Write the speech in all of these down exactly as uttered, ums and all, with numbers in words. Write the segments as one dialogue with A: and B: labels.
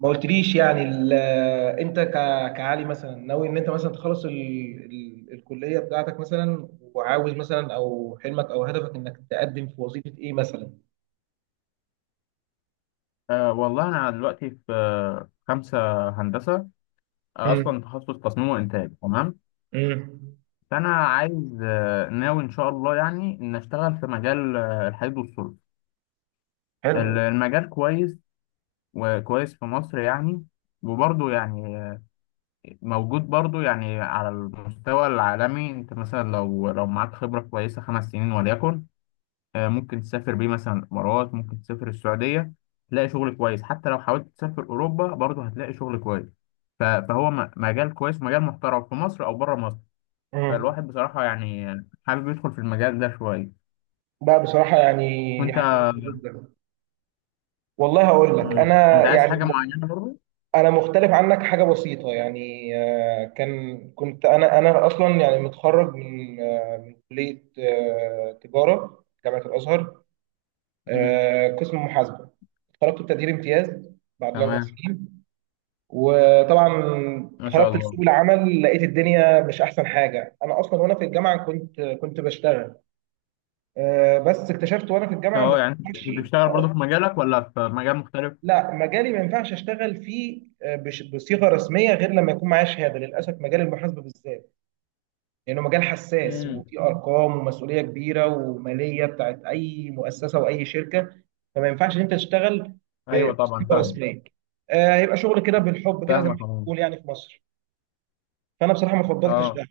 A: ما قلتليش يعني ال- انت ك- كعلي مثلا ناوي ان انت مثلا تخلص ال... ال... الكليه بتاعتك مثلا، وعاوز مثلا، او حلمك او هدفك، انك تقدم في وظيفه ايه مثلا؟
B: أه والله أنا دلوقتي في آه، خمسة هندسة. آه،
A: امم.
B: أصلا تخصص تصميم وإنتاج، تمام.
A: امم.
B: فأنا عايز آه، ناوي إن شاء الله يعني إن أشتغل في مجال آه، الحديد والصلب.
A: حلو.
B: ال- المجال كويس، وكويس في مصر يعني. وبرضه يعني آه، موجود برضه يعني على المستوى العالمي. أنت مثلا لو لو معاك خبرة كويسة خمس سنين وليكن، آه، ممكن تسافر بيه مثلا الإمارات، ممكن تسافر السعودية. تلاقي شغل كويس. حتى لو حاولت تسافر أوروبا برضه هتلاقي شغل كويس. ف- فهو م- مجال كويس، مجال محترم في مصر أو بره مصر.
A: امم.
B: فالواحد بصراحة يعني حابب يدخل في المجال ده شوية.
A: لا بصراحه يعني دي
B: وأنت؟
A: حاجه كويسة جدا. والله هقول لك
B: مم.
A: انا
B: أنت عايز
A: يعني
B: حاجة معينة برضه؟
A: انا مختلف عنك حاجه بسيطه يعني، آه، كان كنت انا انا اصلا يعني متخرج من آه، من كليه آه، تجاره جامعه الازهر،
B: مم.
A: آه، قسم محاسبه. خرجت بتقدير امتياز بعد الاربع
B: تمام.
A: سنين. وطبعا
B: ما شاء
A: خرجت لسوق
B: الله.
A: العمل لقيت الدنيا مش احسن حاجه. انا اصلا وانا في الجامعه كنت كنت بشتغل. آه، بس اكتشفت وانا في الجامعه ان ما
B: أه، يعني أنت
A: ينفعش.
B: بتشتغل
A: آه،
B: برضه في مجالك ولا في مجال مختلف؟
A: لا، مجالي ما ينفعش اشتغل فيه آه، بش- بصيغه رسميه غير لما يكون معايا شهاده، للاسف، مجال المحاسبه بالذات. لأنه مجال حساس
B: مم.
A: وفيه أرقام ومسؤولية كبيرة ومالية بتاعت أي مؤسسة وأي شركة. فما ينفعش إن أنت تشتغل
B: أيوه طبعا،
A: بسليبر
B: فاهم.
A: سلاك. آه، هيبقى شغل كده بالحب كده زي ما
B: فاهمك
A: احنا
B: أهو.
A: بنقول يعني في مصر. فأنا بصراحة ما فضلتش
B: أه،
A: ده،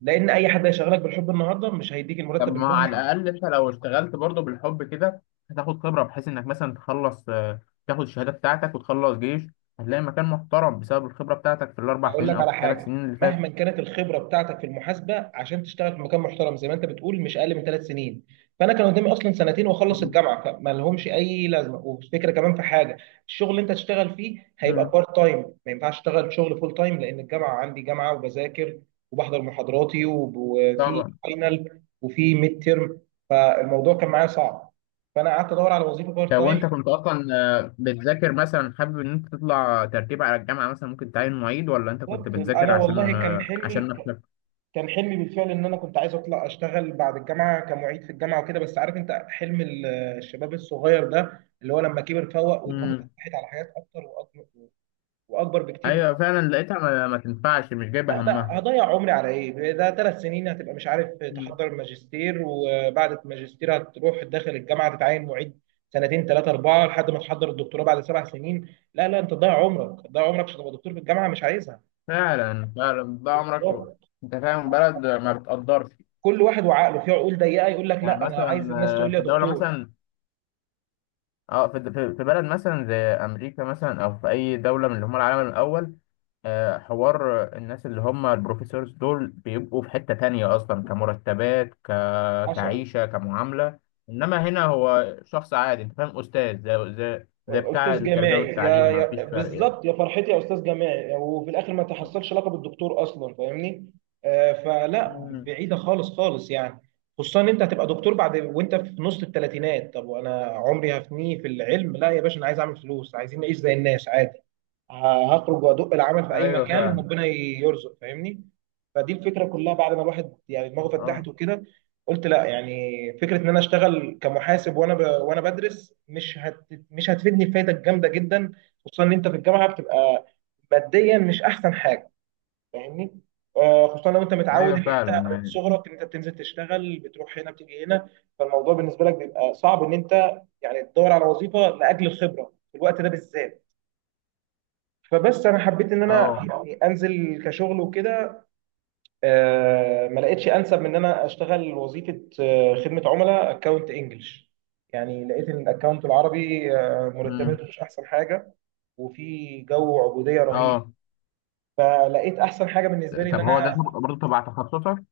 A: لأن أي حد هيشغلك بالحب النهاردة مش هيديك
B: طب
A: المرتب
B: ما على
A: المجزي.
B: الأقل أنت لو اشتغلت برضه بالحب كده، هتاخد خبرة بحيث إنك مثلا تخلص، آه، تاخد الشهادة بتاعتك وتخلص جيش. هتلاقي مكان محترم بسبب الخبرة بتاعتك في الأربع
A: هقول
B: سنين
A: لك
B: أو
A: على
B: في الثلاث
A: حاجه،
B: سنين اللي فاتت.
A: مهما كانت الخبره بتاعتك في المحاسبه، عشان تشتغل في مكان محترم زي ما انت بتقول، مش اقل من ثلاث سنين. فانا كان قدامي اصلا سنتين واخلص
B: مم.
A: الجامعه، فما لهمش اي لازمه. والفكره كمان في حاجه، الشغل اللي انت تشتغل فيه هيبقى
B: مم.
A: بارت تايم. ما ينفعش اشتغل شغل فول تايم لان الجامعه عندي جامعه، وبذاكر وبحضر محاضراتي، وب- وفي
B: طبعا.
A: فاينل وفي ميد تيرم. فالموضوع كان معايا صعب. فانا قعدت ادور على وظيفه بارت
B: طب
A: تايم.
B: وأنت كنت أصلا آه، بتذاكر مثلا، حابب إن أنت تطلع ترتيب على الجامعة مثلا ممكن تعين معيد، ولا أنت كنت
A: بالظبط،
B: بتذاكر
A: انا والله
B: عشان
A: كان
B: آه، عشان
A: حلمي،
B: نفسك؟
A: كان حلمي بالفعل ان انا كنت عايز اطلع اشتغل بعد الجامعه كمعيد في الجامعه وكده. بس عارف انت حلم ال- الشباب الصغير ده اللي هو لما كبر فوق ودماغه
B: مم.
A: فتحت على حاجات اكتر واكبر، واكبر بكتير.
B: أيوه
A: بمعنى،
B: فعلا، لقيتها ما, ما تنفعش، مش
A: لا
B: جايبة
A: لا
B: همها.
A: هضيع عمري على ايه ده؟ ثلاث سنين هتبقى مش عارف
B: مم.
A: تحضر الماجستير، وبعد الماجستير هتروح داخل الجامعه تتعين معيد سنتين ثلاثه اربعه لحد ما تحضر الدكتوراه بعد سبع سنين. لا لا، انت تضيع عمرك، تضيع عمرك عشان تبقى دكتور في الجامعه؟ مش عايزها.
B: فعلا فعلا، ده عمرك و- أنت فاهم، بلد ما بتقدرش.
A: كل واحد وعقله، في عقول ضيقه يقول لك
B: يعني
A: لا، انا
B: مثلا
A: عايز الناس
B: آه،
A: تقول لي
B: في
A: يا
B: دولة
A: دكتور.
B: مثلا، اه في في في بلد مثلا زي امريكا مثلا، او في اي دولة من اللي هم العالم الاول. آه، حوار الناس اللي هم البروفيسورز دول بيبقوا في حتة تانية اصلا، كمرتبات، ك...
A: حصل.
B: كعيشة، كمعاملة. انما هنا هو شخص عادي، انت فاهم، استاذ زي زي زي بتاع
A: استاذ
B: التربية
A: جامعي يا
B: والتعليم، ما
A: يا
B: فيش فرق يعني.
A: بالظبط، يا فرحتي يا استاذ جامعي، وفي الاخر ما تحصلش لقب الدكتور اصلا، فاهمني. آه، فلا،
B: امم.
A: بعيده خالص خالص يعني. خصوصا ان انت هتبقى دكتور بعد وانت في نص الثلاثينات. طب وانا عمري هفنيه في العلم؟ لا يا باشا، انا عايز اعمل فلوس، عايزين نعيش زي الناس عادي. ه- هخرج وادق العمل في اي
B: ايوه
A: مكان
B: فعلا.
A: ربنا يرزق، فاهمني. فدي الفكره كلها بعد ما الواحد يعني دماغه فتحت
B: اه،
A: وكده. قلت لا، يعني فكره ان انا اشتغل كمحاسب وانا ب... وانا بدرس، مش هت... مش هتفيدني فايده جامده جدا. خصوصا ان انت في الجامعه بتبقى ماديا مش احسن حاجه، فاهمني. آه، خصوصا لو انت متعود
B: ايوه
A: ان انت
B: فعلا
A: من
B: يعني.
A: صغرك ان انت بتنزل تشتغل، بتروح هنا بتيجي هنا. فالموضوع بالنسبه لك بيبقى صعب ان انت يعني تدور على وظيفه لاجل الخبره في الوقت ده بالذات. فبس انا حبيت ان انا
B: اه.
A: يعني انزل كشغل وكده. آه، ما لقيتش انسب من ان انا اشتغل وظيفه آه، خدمه عملاء اكونت انجلش. يعني لقيت ان الاكونت العربي آه،
B: امم.
A: مرتباته مش احسن حاجه، وفي جو عبوديه رهيب.
B: اه،
A: فلقيت احسن حاجه بالنسبه لي ان
B: طب هو ده
A: انا
B: برضه تبع تخصصك؟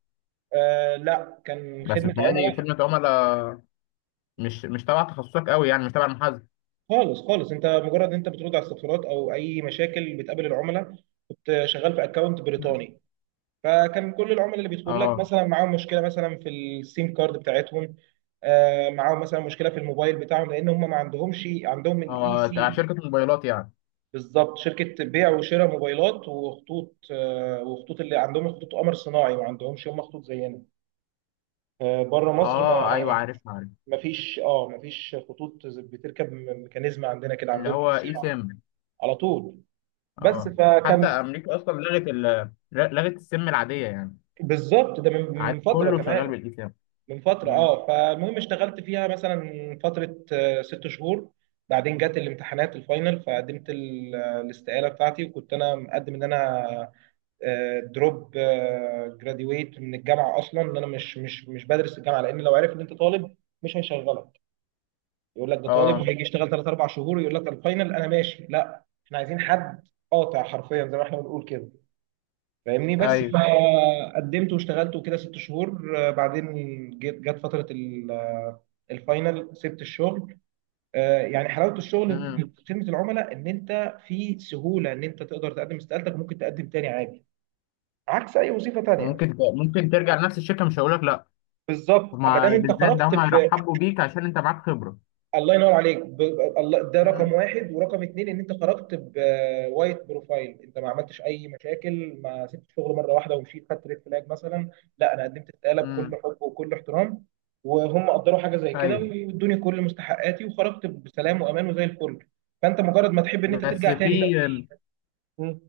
A: آه، لا، كان
B: بس
A: خدمه
B: بتهيألي
A: عملاء.
B: خدمة عملاء. مش مش تبع تخصصك قوي يعني، مش تبع المحاسبه.
A: خالص خالص، انت مجرد انت بترد على استفسارات او اي مشاكل بتقابل العملاء. كنت شغال في اكونت
B: مم.
A: بريطاني. فكان كل العملاء اللي بيدخلوا لك
B: اه.
A: مثلا معاهم مشكله مثلا في السيم كارد بتاعتهم، آه، معاهم مثلا مشكله في الموبايل بتاعهم، لان هم ما عندهمش عندهم الاي
B: اه، تبع
A: سيم.
B: شركه موبايلات يعني.
A: بالظبط، شركه بيع وشراء موبايلات وخطوط، آه، وخطوط، اللي عندهم خطوط قمر صناعي ما عندهمش هم خطوط زينا. آه، بره مصر
B: اه،
A: ما،
B: ايوه، عارف عارف.
A: ما فيش، اه ما فيش خطوط زي- بتركب م- ميكانيزم عندنا كده،
B: اللي
A: عندهم اي
B: هو
A: سيم
B: اي
A: على طول.
B: سيم.
A: على طول. بس
B: اه، حتى
A: فكان.
B: امريكا اصلا لغت ال لغت السيم العاديه يعني.
A: بالظبط ده من من
B: عاد
A: فتره
B: كله شغال
A: كمان.
B: بالاي سيم.
A: من فترة.
B: مم.
A: اه، فالمهم اشتغلت فيها مثلا فترة آه، ست شهور. بعدين جت الامتحانات الفاينل، فقدمت ال- آه، الاستقالة بتاعتي، وكنت انا مقدم ان انا دروب جراديويت من الجامعة اصلا، ان انا مش مش مش بدرس الجامعة، لان لو عرف ان انت طالب مش هيشغلك. يقول لك ده طالب
B: اه،
A: هيجي يشتغل ثلاث اربع شهور، يقول لك الفاينل انا ماشي، لا احنا عايزين حد قاطع حرفيا زي ما احنا بنقول كده، فاهمني. بس
B: ايوه.
A: فقدمت واشتغلت وكده ست شهور. آه، بعدين جت جت فترة ال- آه، الفاينل سبت الشغل. آه، يعني حلاوة الشغل في
B: مم.
A: في خدمة العملاء ان انت في سهولة ان انت تقدر تقدم استقالتك وممكن تقدم تاني عادي، عكس اي وظيفة تانية.
B: ممكن ت- ممكن ترجع لنفس الشركه، مش هقول لك لا.
A: بالظبط، اما دام
B: هما
A: انت
B: بالذات ده،
A: خرجت.
B: هما يرحبوا بيك عشان انت معاك خبره.
A: الله ينور عليك. ب... الله، ده رقم
B: مم.
A: واحد، ورقم اتنين ان انت خرجت بوايت بروفايل، انت ما عملتش اي مشاكل، ما سبت شغل مره واحده ومشيت، خدت ريد فلاج مثلا. لا، انا قدمت استقاله بكل
B: امم.
A: حب وكل احترام، وهم قدروا حاجه زي كده،
B: ايوه.
A: وادوني كل مستحقاتي وخرجت بسلام وامان وزي الفل. فانت مجرد ما تحب ان انت
B: بس
A: ترجع تاني. لا.
B: في
A: مم.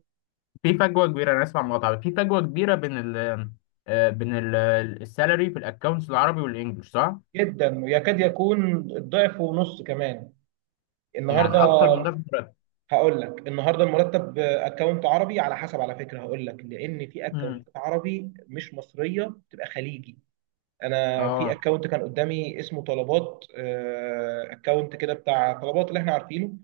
B: في فجوه كبيره، انا اسمع مقاطعه، في فجوه كبيره بين ال آه، بين ال- السالري في الاكونتس العربي والانجليش، صح؟
A: جدا، ويكاد يكون الضعف ونص كمان
B: يعني
A: النهارده.
B: اكتر من ده في الراتب.
A: هقول لك النهارده، المرتب اكونت عربي، على حسب على فكره هقول لك، لان في
B: امم.
A: اكونت عربي مش مصريه، بتبقى خليجي. انا في
B: اه،
A: اكونت كان قدامي اسمه طلبات. اكونت كده بتاع طلبات اللي احنا عارفينه.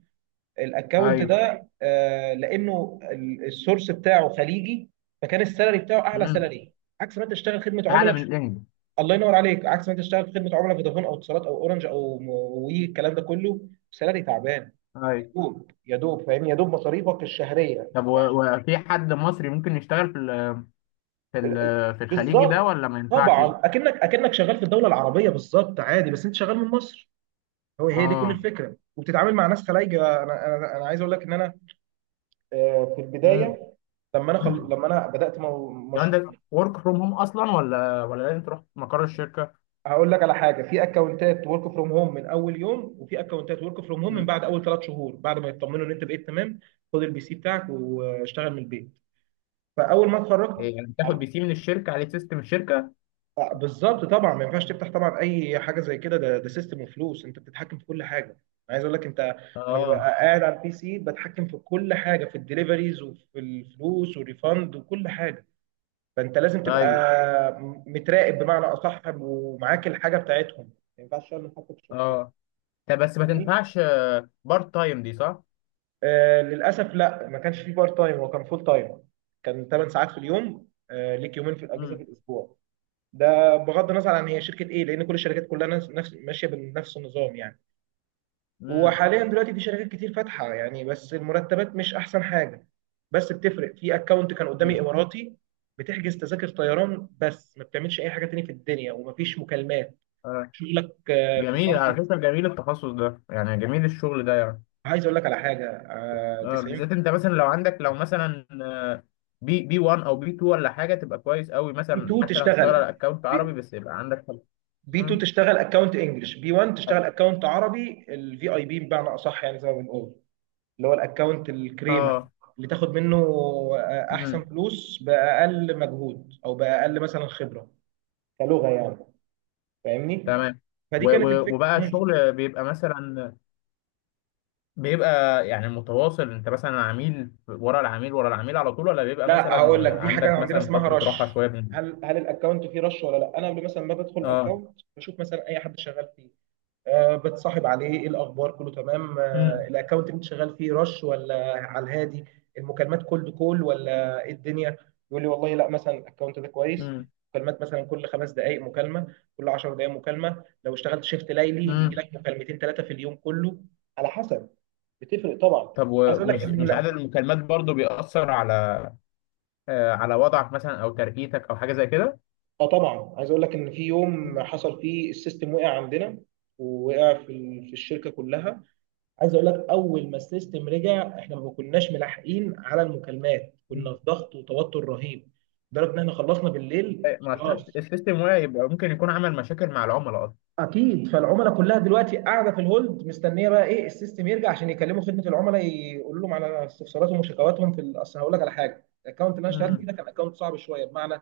A: الاكونت
B: ايوه.
A: ده آه، لانه ال- السورس بتاعه خليجي، فكان السالري بتاعه اعلى
B: امم.
A: سالري. عكس ما انت تشتغل خدمه
B: اعلى
A: عملاء.
B: من الانجليش؟
A: الله ينور عليك، عكس ما انت تشتغل في خدمه عملاء فودافون او اتصالات او اورنج او م- وي، الكلام ده كله سالري تعبان. يا
B: ايوه.
A: دوب، يا دوب، فاهمني، يا دوب مصاريفك الشهريه
B: طب
A: يعني.
B: و- وفي حد مصري ممكن يشتغل في ال في ال
A: ال- ال-
B: في الخليجي ده،
A: بالظبط،
B: ولا ما ينفعش؟
A: طبعا اكنك اكنك شغال في الدوله العربيه، بالظبط عادي، بس انت شغال من مصر. هو هي دي كل
B: اه.
A: الفكره، وبتتعامل مع ناس خلايجه. انا انا انا عايز اقول لك ان انا آه، في
B: امم.
A: البدايه، لما انا خل... لما انا بدات مو...
B: لو
A: مش...
B: عندك ورك فروم هوم اصلا، ولا ولا لازم تروح مقر الشركه؟
A: هقول لك على حاجه، في اكونتات ورك فروم هوم من اول يوم، وفي اكونتات ورك فروم هوم من
B: امم.
A: بعد اول ثلاث شهور بعد ما يطمنوا ان انت بقيت تمام. خد البي سي بتاعك واشتغل من البيت. فاول ما اتخرجت
B: إيه، يعني تاخد
A: عم-
B: بي سي من الشركه عليه سيستم الشركه؟
A: آه، بالظبط، طبعا ما ينفعش تفتح طبعا اي حاجه زي كده، ده ده سيستم وفلوس، انت بتتحكم في كل حاجه. أنا عايز اقول لك انت، انا ببقى
B: اه،
A: قاعد على البي سي بتحكم في كل حاجه، في الدليفريز وفي الفلوس والريفند وكل حاجه. فانت لازم تبقى
B: ايوه.
A: م- متراقب بمعنى اصح، ومعاك الحاجه بتاعتهم، ما ينفعش تعمل حاجه في الشخصيه.
B: اه، طب بس ما تنفعش بارت تايم دي، صح؟
A: آه، للاسف لا، ما كانش في بارت تايم، هو كان فول تايم. كان 8 ساعات في اليوم، آه، ليك يومين في الاجازه في
B: امم.
A: الاسبوع. ده بغض النظر عن هي شركه ايه، لان كل الشركات كلها نفس نفس- ماشيه بنفس النظام يعني.
B: امم.
A: وحاليا دلوقتي في شركات كتير فاتحه يعني، بس المرتبات مش احسن حاجه. بس بتفرق. في اكونت كان قدامي
B: امم.
A: اماراتي، بتحجز تذاكر طيران بس، ما بتعملش اي حاجه تاني في الدنيا، ومفيش مكالمات.
B: آه.
A: شغلك آه، في
B: جميل على
A: صفحه.
B: فكرة، جميل التخصص ده يعني، جميل الشغل ده يعني.
A: عايز اقول لك على حاجه، آه،
B: آه.
A: تسعين
B: بالذات انت مثلا لو عندك لو مثلا آه، بي بي واحد او بي اتنين ولا حاجة، تبقى كويس قوي
A: في
B: مثلا
A: اتنين
B: حتى لو هتشتغل
A: تشتغل.
B: على اكونت عربي، بس يبقى عندك حاجة.
A: بي اتنين
B: مم.
A: تشتغل اكونت انجلش، بي واحد تشتغل اكونت عربي، الفي اي بي بمعنى اصح، يعني زي ما بنقول اللي هو الاكونت الكريمه،
B: اه.
A: اللي تاخد منه آه، احسن
B: امم.
A: فلوس باقل مجهود، او باقل مثلا خبره، كلغه يعني، فاهمني.
B: تمام.
A: فدي
B: و-
A: كانت
B: و-
A: الفكره.
B: وبقى
A: مم.
B: الشغل بيبقى مثلا بيبقى يعني متواصل، انت مثلا عميل ورا العميل ورا العميل على طول، ولا بيبقى
A: لا، هقول لك،
B: مثلا
A: دي حاجه
B: عندك
A: عندنا
B: مثلا
A: اسمها
B: فترة راحة
A: رش.
B: شوية من...
A: هل هل الاكونت فيه رش ولا لا؟ انا قبل مثلا ما بدخل
B: اه.
A: الاكونت بشوف مثلا اي حد شغال فيه، آه، بتصاحب عليه ايه الاخبار، كله تمام،
B: امم.
A: آه، الاكونت اللي انت شغال فيه رش ولا على الهادي؟ المكالمات كولد كول ولا ايه الدنيا؟ يقول لي والله لا، مثلا الاكونت ده كويس،
B: امم.
A: مكالمات مثلا كل خمس دقائق مكالمه، كل 10 دقائق مكالمه، لو اشتغلت شيفت ليلي بيجي
B: امم.
A: لك مكالمتين ثلاثه في اليوم كله، على حسب. بتفرق طبعا.
B: طب
A: عايز اقول لك
B: ومش
A: ان
B: مش عدد
A: لا،
B: المكالمات برضو بيأثر على آه، على وضعك مثلا او ترقيتك او حاجه زي كده؟
A: اه طبعا عايز اقول لك ان في يوم حصل فيه السيستم وقع عندنا، ووقع في ال- في الشركه كلها. عايز اقول لك، اول ما السيستم رجع احنا ما كناش ملاحقين على المكالمات،
B: مم.
A: كنا في ضغط وتوتر رهيب لدرجه ان احنا خلصنا بالليل
B: ما السيست-
A: خلاص.
B: السيستم واعي، يبقى ممكن يكون عمل مشاكل مع العملاء اصلا.
A: اكيد، فالعملاء كلها دلوقتي قاعده في الهولد مستنيه بقى ايه، السيستم يرجع عشان يكلموا خدمه العملاء يقولوا لهم على استفساراتهم وشكواتهم في ال- اصل. هقول لك على حاجه، الاكونت اللي انا اشتغلت فيه
B: امم.
A: ده كان اكونت صعب شويه، بمعنى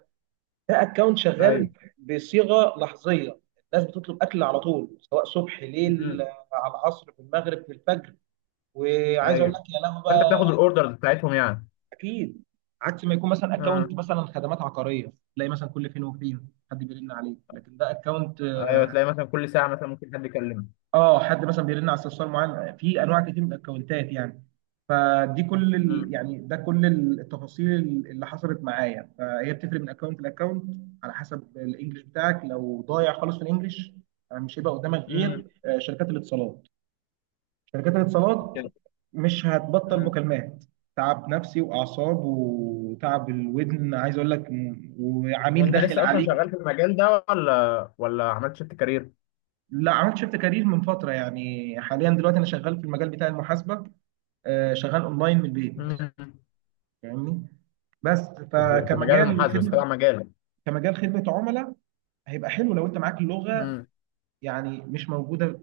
A: ده اكونت
B: ايوه.
A: شغال بصيغه لحظيه. الناس بتطلب اكل على طول، سواء صبح ليل،
B: امم.
A: آه، على العصر، في المغرب، في الفجر. وعايز اقول لك
B: ايوه،
A: يا لهوي
B: فانت
A: بقى.
B: بتاخد الاوردرز بتاعتهم يعني.
A: اكيد. عكس ما يكون مثلا اكونت
B: امم.
A: مثلا خدمات عقاريه، تلاقي مثلا كل فين وفين حد بيرن عليك، لكن ده اكونت،
B: ايوه،
A: اه
B: تلاقي مثلا كل ساعه مثلا ممكن حد يكلمك.
A: آه، حد مثلا بيرن على استفسار معين في انواع كتير من الاكونتات يعني. فدي كل ال...
B: امم.
A: يعني ده كل التفاصيل اللي حصلت معايا، فهي بتفرق من اكونت لاكونت على حسب الانجليش بتاعك. لو ضايع خالص في الانجليش مش هيبقى قدامك
B: امم
A: غير آه، شركات الاتصالات. شركات الاتصالات
B: كده.
A: مش هتبطل
B: امم.
A: مكالمات. تعب نفسي واعصاب وتعب الودن، عايز اقول لك م- وعميل
B: وانت
A: داخل
B: لسه اصلا شغال
A: عليك.
B: في المجال ده، ولا ولا عملت شيفت كارير؟
A: لا، عملت شيفت كارير من فتره، يعني حاليا دلوقتي انا شغال في المجال بتاع المحاسبه، آه، شغال اونلاين من البيت،
B: امم.
A: فاهمني. بس
B: في في مجال
A: فكمجال
B: المحاسبه بس،
A: خدمه،
B: تبع مجالك؟
A: كمجال خدمه عملاء هيبقى حلو لو انت معاك اللغه،
B: امم.
A: يعني مش موجوده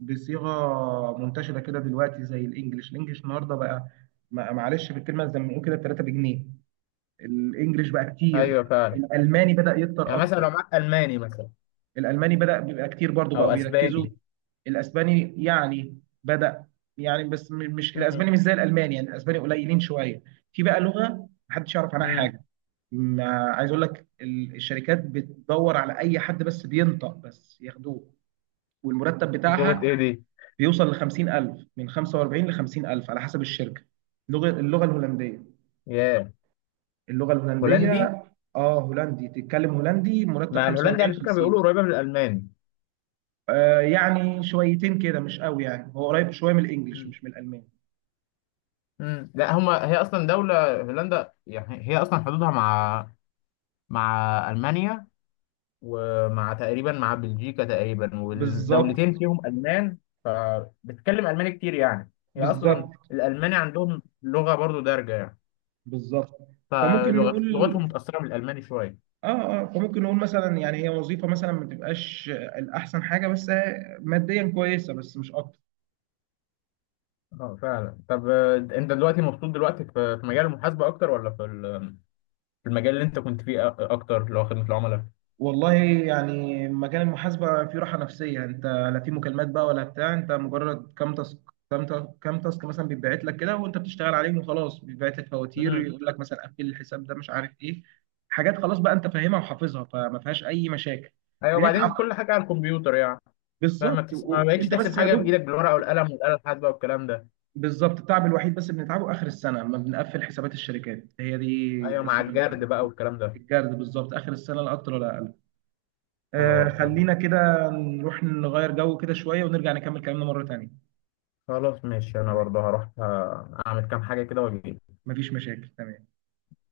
A: بصيغه منتشره كده دلوقتي زي الانجليش. الانجليش النهارده بقى، ما- معلش في الكلمه زي ما بنقول كده تلاته بجنيه. الانجليش بقى كتير.
B: ايوه فعلا.
A: الالماني بدأ يكتر
B: يعني مثلا
A: اكتر.
B: لو معاك الماني مثلا،
A: الالماني بدأ بيبقى كتير برضو، بقوا
B: او
A: بيركزوا.
B: اسباني.
A: الاسباني يعني بدأ، يعني بس م- مش
B: مم.
A: الاسباني مش زي الالماني، يعني الاسباني قليلين شوية. في بقى لغة محدش يعرف عنها
B: مم.
A: حاجة، ما عايز اقول لك ال- الشركات بتدور على اي حد بس بينطق بس ياخدوه. والمرتب
B: لغه ايه
A: بتاعها
B: دي؟
A: بيوصل ل خمسين الف، من خمسة واربعين ل خمسين الف على حسب الشركة. اللغة، اللغة الهولندية.
B: ياه.
A: اللغه الهولنديه.
B: هولندي.
A: اه هولندي، تتكلم هولندي مرتب
B: ما الهولندي
A: خمسة واربعين
B: على فكره
A: خمسين.
B: بيقولوا قريبه من الالماني.
A: آه يعني شويتين كده مش قوي، يعني هو قريب شويه من الانجليش
B: مم.
A: مش من الالماني.
B: مم. لا هما، هي اصلا دوله هولندا يعني، هي اصلا حدودها مع مع المانيا، ومع تقريبا مع بلجيكا تقريبا، والدولتين
A: بالظبط.
B: فيهم المان. فبتتكلم الماني كتير يعني، هي
A: بالظبط.
B: اصلا الالماني عندهم لغه برضو دارجه يعني.
A: بالظبط. فممكن نقول،
B: فلغتهم متاثره بالالماني شويه.
A: اه اه فممكن نقول مثلا يعني هي وظيفه مثلا ما تبقاش الاحسن حاجه، بس ماديا كويسه بس مش اكتر.
B: اه فعلا. طب آه، انت دلوقتي مبسوط دلوقتي في في مجال المحاسبه اكتر، ولا في ال- في المجال اللي انت كنت فيه أ- اكتر، اللي هو خدمه العملاء؟
A: والله يعني مجال المحاسبة فيه راحة نفسية، انت لا في مكالمات بقى ولا بتاع. انت مجرد كام تاسك، كام تا- كام تاسك مثلا بيتبعت لك كده، وانت بتشتغل عليهم وخلاص. بيتبعت لك فواتير،
B: امم.
A: يقول لك مثلا قفل الحساب ده مش عارف ايه، حاجات خلاص بقى انت فاهمها وحافظها، فما فيهاش اي مشاكل.
B: ايوه، وبعدين
A: بنتعب
B: كل حاجه على الكمبيوتر يعني. فما
A: بالظبط،
B: بتحس... ما
A: و-
B: بقتش
A: وانت
B: تحسب
A: بس يا
B: حاجه
A: دوب.
B: بايدك بالورقه والقلم والاله الحاسبه والكلام ده.
A: بالظبط، التعب الوحيد بس اللي بنتعبه اخر السنة لما بنقفل حسابات الشركات. هي دي
B: ايوه، مع
A: قصة
B: الجرد
A: المحاسبة
B: بقى
A: كلها.
B: والكلام ده.
A: الجرد بالظبط اخر السنة، لا اكتر ولا اقل. آه،
B: اه فاهم.
A: خلينا كده نروح نغير جو كده شوية ونرجع نكمل كلامنا مرة تانية.
B: خلاص ماشي، انا
A: تمام،
B: برضه هروح آه، اعمل كام حاجه كده واجي.
A: مفيش مشاكل، تمام.